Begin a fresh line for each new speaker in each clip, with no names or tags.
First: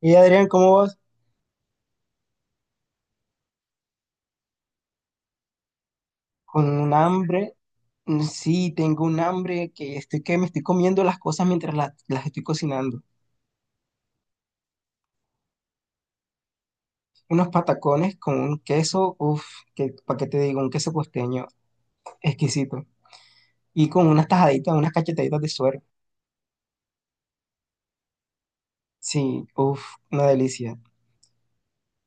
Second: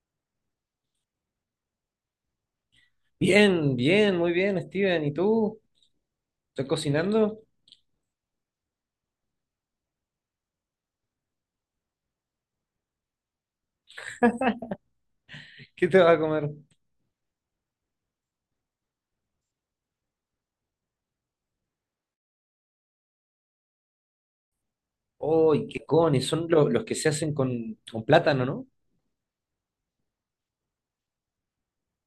Y Adrián, ¿cómo vas?
Bien, bien, muy bien, Steven. ¿Y tú? ¿Estás
Con un
cocinando?
hambre. Sí, tengo un hambre que estoy que me estoy comiendo las cosas mientras las estoy cocinando.
¿Qué te vas a comer?
Unos patacones con un queso, uff, que, ¿para qué te digo? Un queso costeño exquisito. Y con unas tajaditas, unas cachetaditas de
¡Ay,
suero.
qué cones! Son los que se hacen con plátano, ¿no?
Sí, uff, una delicia.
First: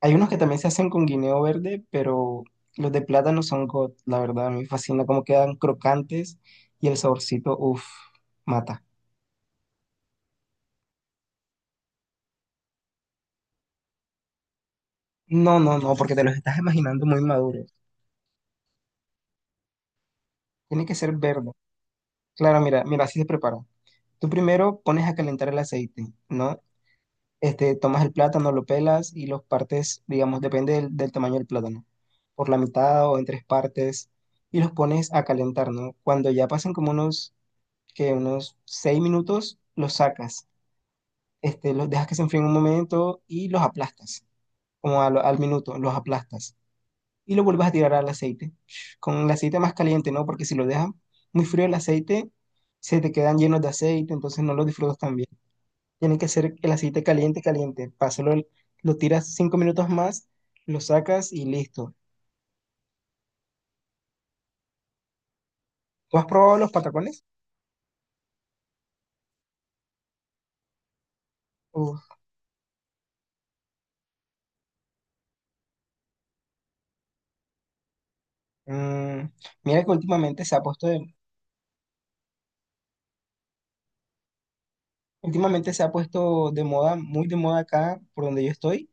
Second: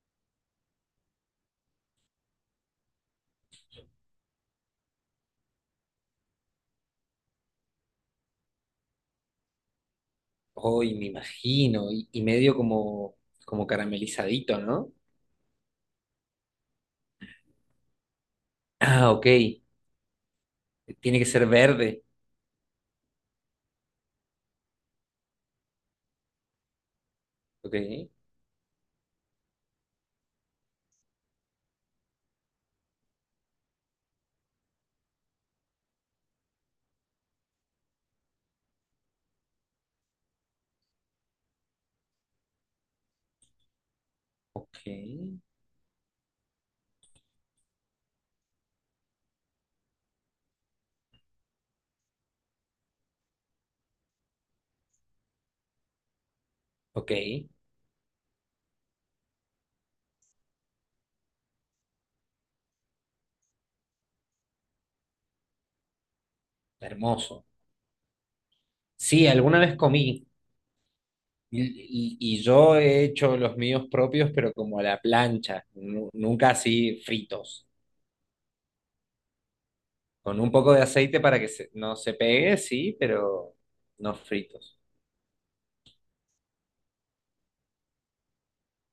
Hay unos que también se hacen con guineo verde, pero los de plátano no son god, la verdad, a mí me fascina cómo quedan crocantes y el saborcito, uff, mata.
¡Ay, me imagino! Y medio como, como caramelizadito, ¿no?
No, no, no, porque te los estás imaginando muy maduro.
Ah, ok.
Tiene que ser
Tiene que ser
verde.
verde.
Claro, mira, mira, así se prepara. Tú primero pones a calentar el aceite, ¿no?
Ok,
Tomas el plátano, lo pelas y los partes, digamos, depende del tamaño del plátano, por la mitad o en tres partes, y los pones a calentar, ¿no? Cuando ya pasen como unos, Que unos seis minutos, los sacas, los dejas que se enfríen un momento y los aplastas, como a al
ok,
minuto, los aplastas y lo vuelves a tirar al aceite. Con el aceite más caliente, ¿no? Porque si lo dejas muy frío el aceite, se te quedan llenos de aceite, entonces no lo disfrutas tan bien. Tiene que ser el aceite
ok.
caliente, caliente. Pásalo, lo tiras cinco minutos más, lo sacas y listo. ¿Tú has probado los patacones?
Hermoso. Sí, alguna vez comí. Y,
Uf,
yo he hecho los míos propios, pero como a la plancha, nunca así fritos.
mm, mira que
Con un poco de aceite para que no se pegue, sí, pero no fritos.
últimamente se ha puesto de moda, muy de moda acá por donde yo estoy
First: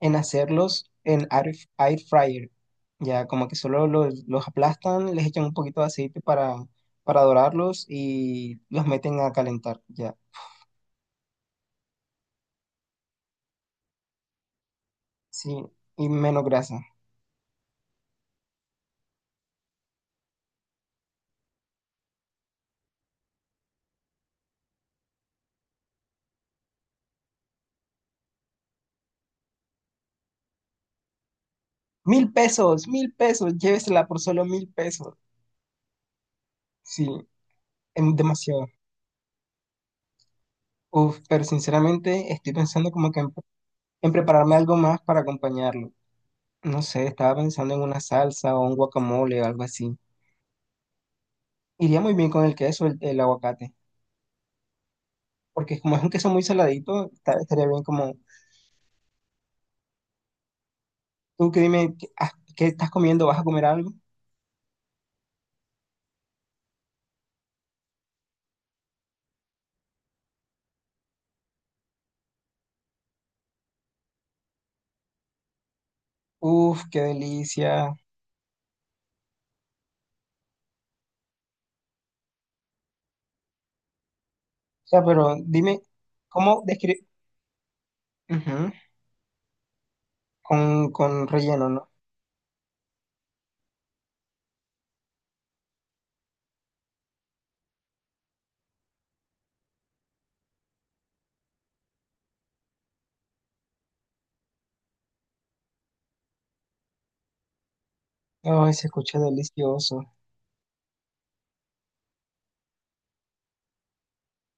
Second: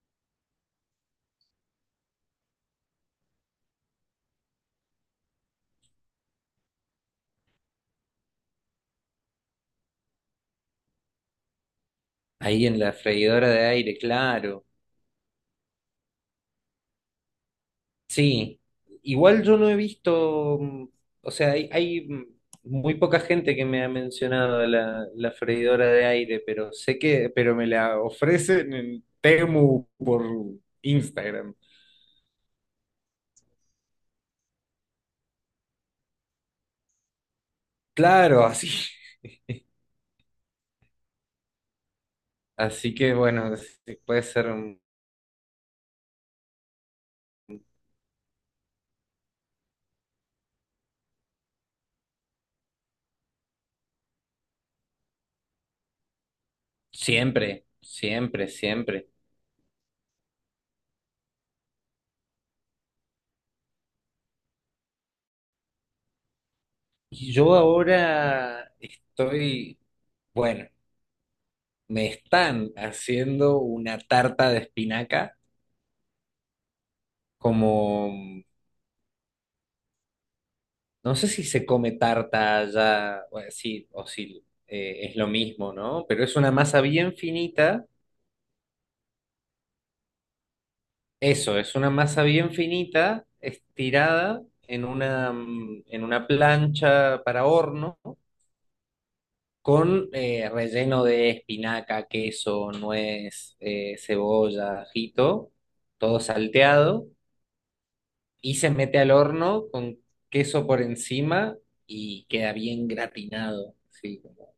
en hacerlos en air fryer. Ya como que solo los aplastan, les echan un poquito de aceite para dorarlos y los meten a calentar. Ya,
Ahí en la freidora de aire, claro.
sí, y menos grasa.
Sí, igual yo no he visto, o sea, hay muy poca gente que me ha mencionado la freidora de aire, pero sé que, pero me la ofrecen en Temu por Instagram.
Mil pesos, llévesela por solo mil pesos. Sí, es
Claro,
demasiado.
así.
Uf, pero sinceramente estoy pensando
Así
como
que
que
bueno, sí,
en
puede ser
prepararme algo más para acompañarlo. No sé, estaba pensando en una salsa o un guacamole o algo así. Iría muy bien con el queso, el aguacate, porque como es un queso muy saladito,
siempre,
estaría bien como,
siempre, siempre.
tú que dime, ¿qué estás comiendo? ¿Vas a comer algo?
Y yo ahora estoy. Bueno, me están haciendo una tarta de espinaca,
Uf, qué delicia. O
como no sé si se come tarta allá, bueno, sí, o si
sea,
es lo
pero
mismo,
dime,
¿no? Pero es una
¿cómo
masa
describir?
bien finita,
Con
eso,
relleno,
es
¿no?
una masa bien finita, estirada en una, en una plancha para horno, con relleno de espinaca, queso, nuez, cebolla, ajito, todo salteado. Y se
Ay, se
mete al
escucha
horno con
delicioso.
queso por encima y queda bien gratinado, sí, como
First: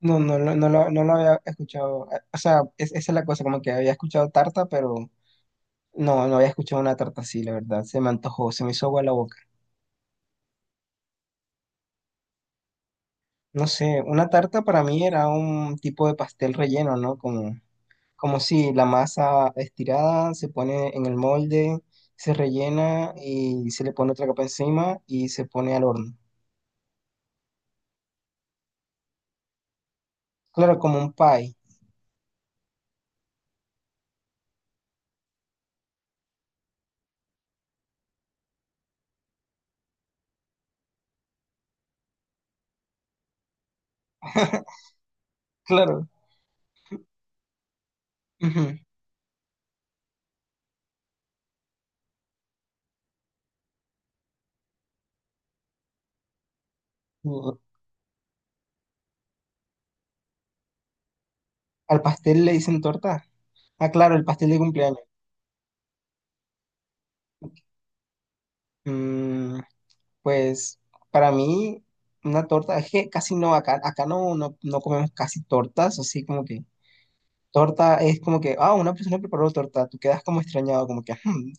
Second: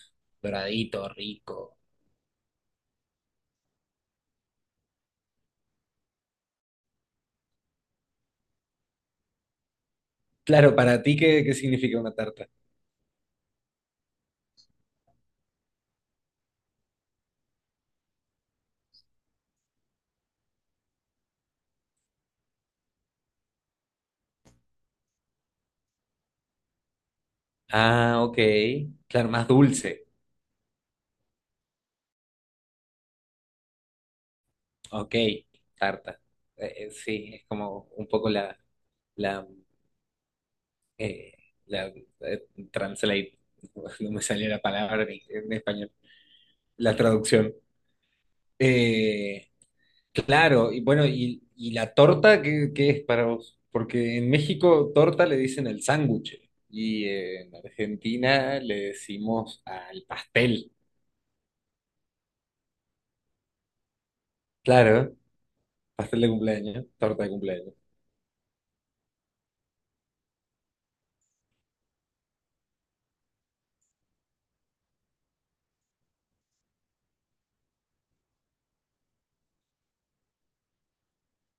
No
doradito,
lo había
rico.
escuchado. O sea, esa es la cosa, como que había escuchado tarta, pero no, no había escuchado una tarta así, la verdad. Se me antojó, se me hizo agua la boca.
Claro, para ti, ¿qué, qué significa una tarta?
No sé, una tarta para mí era un tipo de pastel relleno, ¿no? Como si la masa estirada se pone en el molde, se rellena y se le pone otra capa encima y se pone al horno.
Ah, ok. Claro, más dulce.
Claro, como un pie.
Ok, tarta. Sí, es como un poco la, la, eh, la translate, no me salió la palabra en español,
Claro.
la traducción. Eh, Claro, y bueno, y la torta, ¿qué, qué es para vos? Porque en México torta le dicen el sándwich y en
Ujú.
Argentina le decimos al pastel.
Al pastel le dicen torta. Ah, claro, el pastel de cumpleaños.
Claro, pastel de cumpleaños, torta de cumpleaños.
Mm, pues para mí, una torta, es que casi no, acá no comemos casi tortas, así como que torta es como que, ah, una persona preparó torta, tú quedas como extrañado, como que, "Hmm,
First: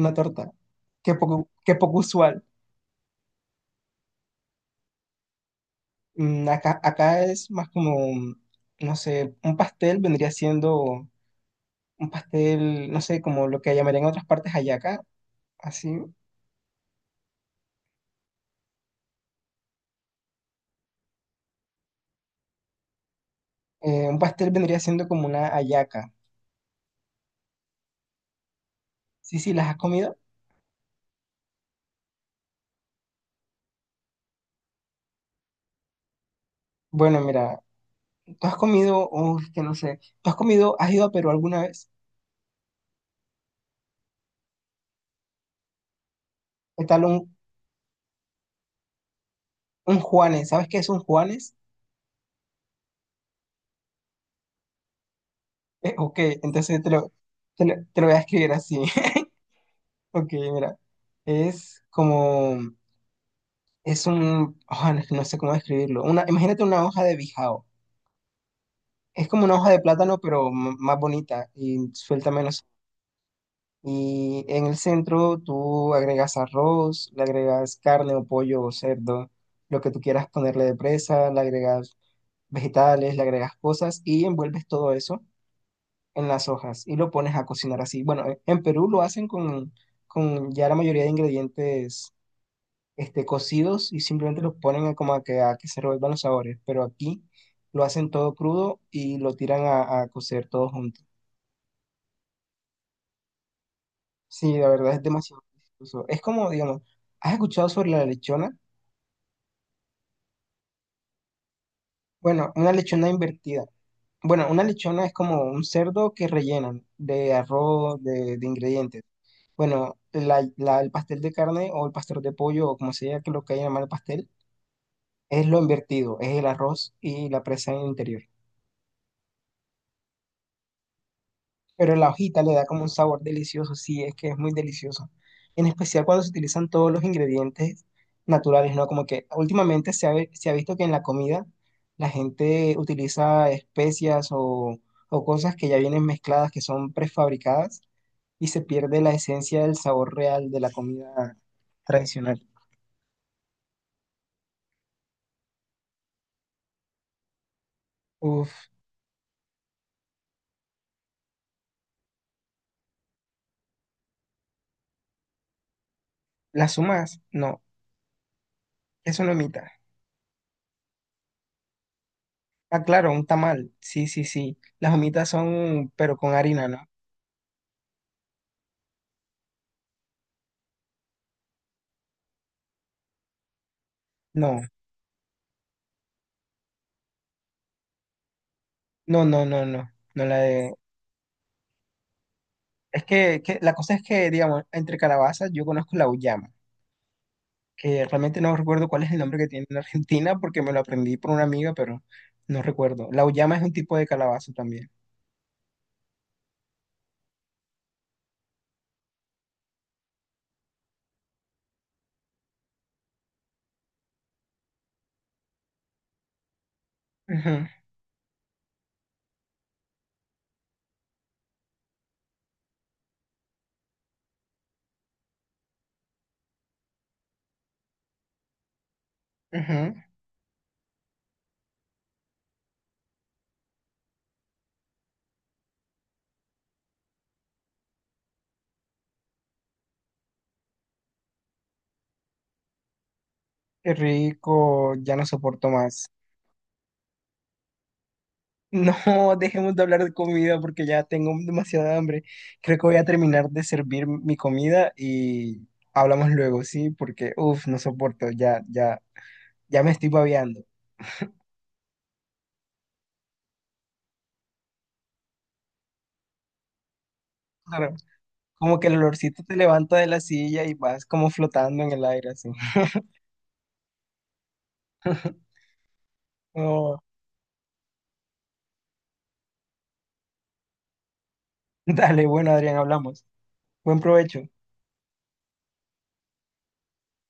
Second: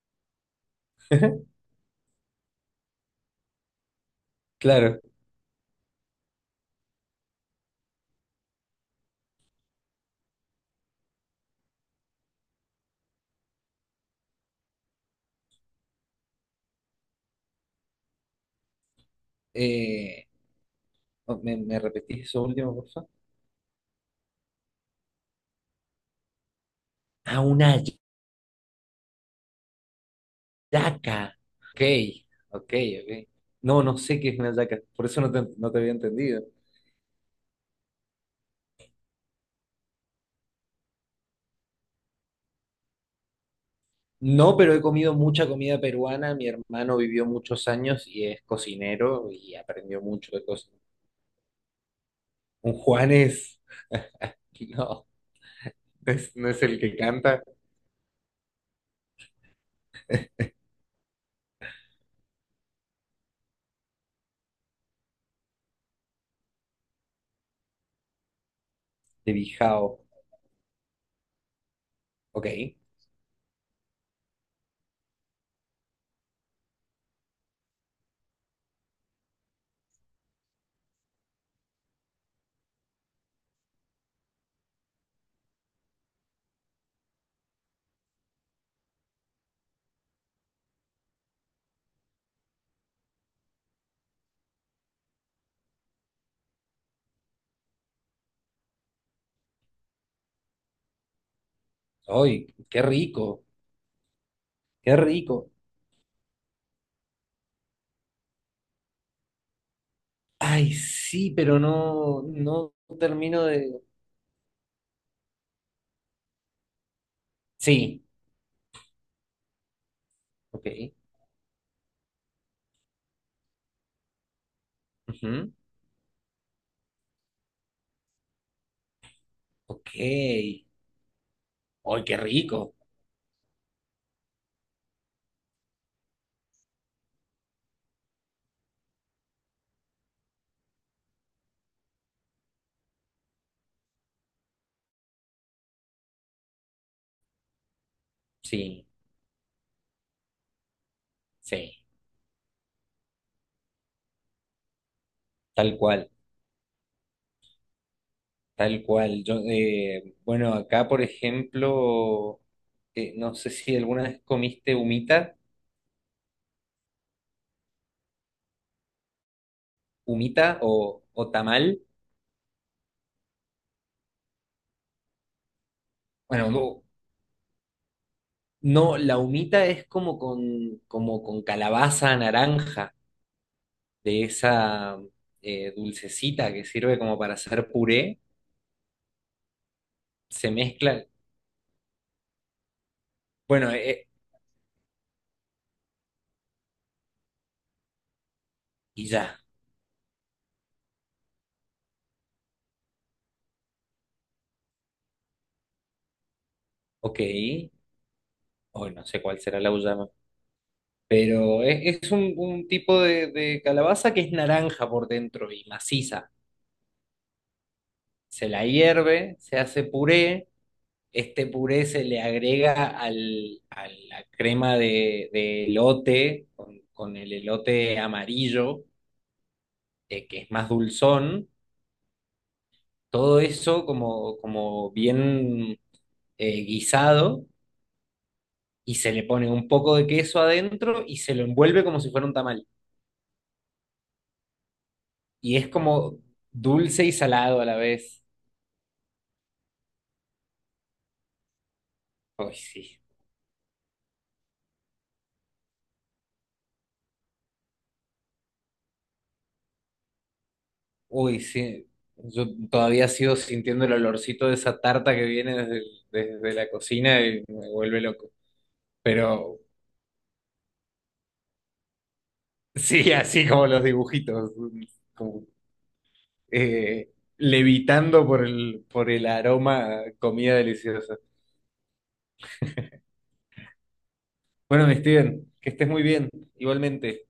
una torta. Qué poco usual."
Claro.
Acá, acá es más como, no sé, un pastel vendría siendo un pastel, no sé, como lo que llamarían en otras partes hallaca, así.
Eh, oh, ¿me, me repetís eso último, por favor?
Un pastel vendría siendo como una hallaca.
Ah, una
Sí, sí, ¿las has comido?
yaca. Ok, ok, ok. No, no sé qué es una yaca, por eso no te, no te había entendido.
Bueno, mira, tú has comido, uff, que no sé, tú has comido, has ido a Perú alguna vez,
No, pero he comido mucha comida peruana. Mi
¿qué
hermano
tal
vivió muchos años y es cocinero y
un
aprendió mucho de
Juanes? ¿Sabes
cosas.
qué es un Juanes?
Un Juanes, no, no
Ok,
es, no es el
entonces te
que
lo,
canta,
te lo voy a escribir así. Ok, mira, es como... Es un, ah, no, no sé cómo describirlo. Una, imagínate una hoja de bijao. Es
de
como una hoja de
Bijao.
plátano, pero más bonita y suelta menos.
Ok.
Y en el centro tú agregas arroz, le agregas carne o pollo o cerdo, lo que tú quieras ponerle de presa, le agregas vegetales, le agregas cosas y envuelves todo eso en las hojas y lo pones a cocinar así. Bueno, en Perú lo hacen con ya la mayoría de ingredientes, cocidos, y simplemente los ponen a, como a que se revuelvan los sabores, pero aquí lo hacen todo crudo y lo tiran a cocer todo junto.
¡Ay, qué rico!
Sí, la verdad
¡Qué
es demasiado
rico!
delicioso. Es como, digamos, ¿has escuchado sobre la lechona?
Ay, sí, pero no,
Bueno, una
no
lechona
termino
invertida.
de...
Bueno, una lechona es como un cerdo que rellenan de arroz,
Sí,
de ingredientes. Bueno,
ok,
el pastel de carne o el pastel de pollo o como sea que lo que haya llamar el pastel, es
ujú,
lo invertido, es el arroz y la presa en el interior.
ok. ¡Ay,
Pero la
qué
hojita le da
rico!
como un sabor delicioso, sí, es que es muy delicioso. En especial cuando se utilizan todos los ingredientes naturales, ¿no? Como que últimamente se se ha visto que en la comida la gente utiliza especias o cosas que ya vienen mezcladas, que son prefabricadas, y se
Sí,
pierde la esencia del sabor real de la comida
sí,
tradicional.
tal cual.
Uf,
Tal cual. Yo, bueno, acá, por ejemplo, no sé si alguna vez comiste humita,
las humas, no, es una humita.
humita o tamal.
Ah, claro, un tamal, sí, sí, sí. Las humitas son, pero con
Bueno,
harina,
no,
¿no?
no, la humita es como con calabaza naranja, de
No.
esa dulcecita que sirve como para hacer puré.
No, no, no, no, no la
Se
de...
mezcla,
Es que
bueno,
la cosa es que, digamos, entre calabazas yo conozco la uyama, que realmente no recuerdo cuál
y
es el nombre
ya,
que tiene en Argentina porque me lo aprendí por una amiga, pero no recuerdo. La uyama es un tipo de calabaza también.
ok. Hoy no sé cuál será la uyama. Pero es un tipo de calabaza que es naranja por dentro y maciza.
Ujú,
Se la hierve, se hace puré, este puré se le agrega al, a la crema de elote, con el elote amarillo,
ujú.
que es más dulzón, todo eso como, como bien guisado, y se le pone un poco de queso adentro y se lo envuelve como si fuera un tamal.
Qué rico, ya no
Y es
soporto más.
como dulce y salado a la vez.
No, dejemos de hablar de comida porque ya tengo demasiada hambre.
Ay,
Creo que voy
sí.
a terminar de servir mi comida y hablamos luego, ¿sí? Porque, uff, no soporto, ya, ya, ya me estoy babeando.
Uy, sí, yo todavía sigo sintiendo el olorcito de esa tarta que viene desde, desde la cocina y me vuelve loco.
Como que el olorcito te
Pero
levanta de la silla y vas como flotando en el aire así.
sí, así como los dibujitos, como,
No,
eh, levitando por el aroma a comida deliciosa.
dale, bueno, Adrián, hablamos. Buen provecho.
Bueno, mi Steven, que estés muy bien, igualmente.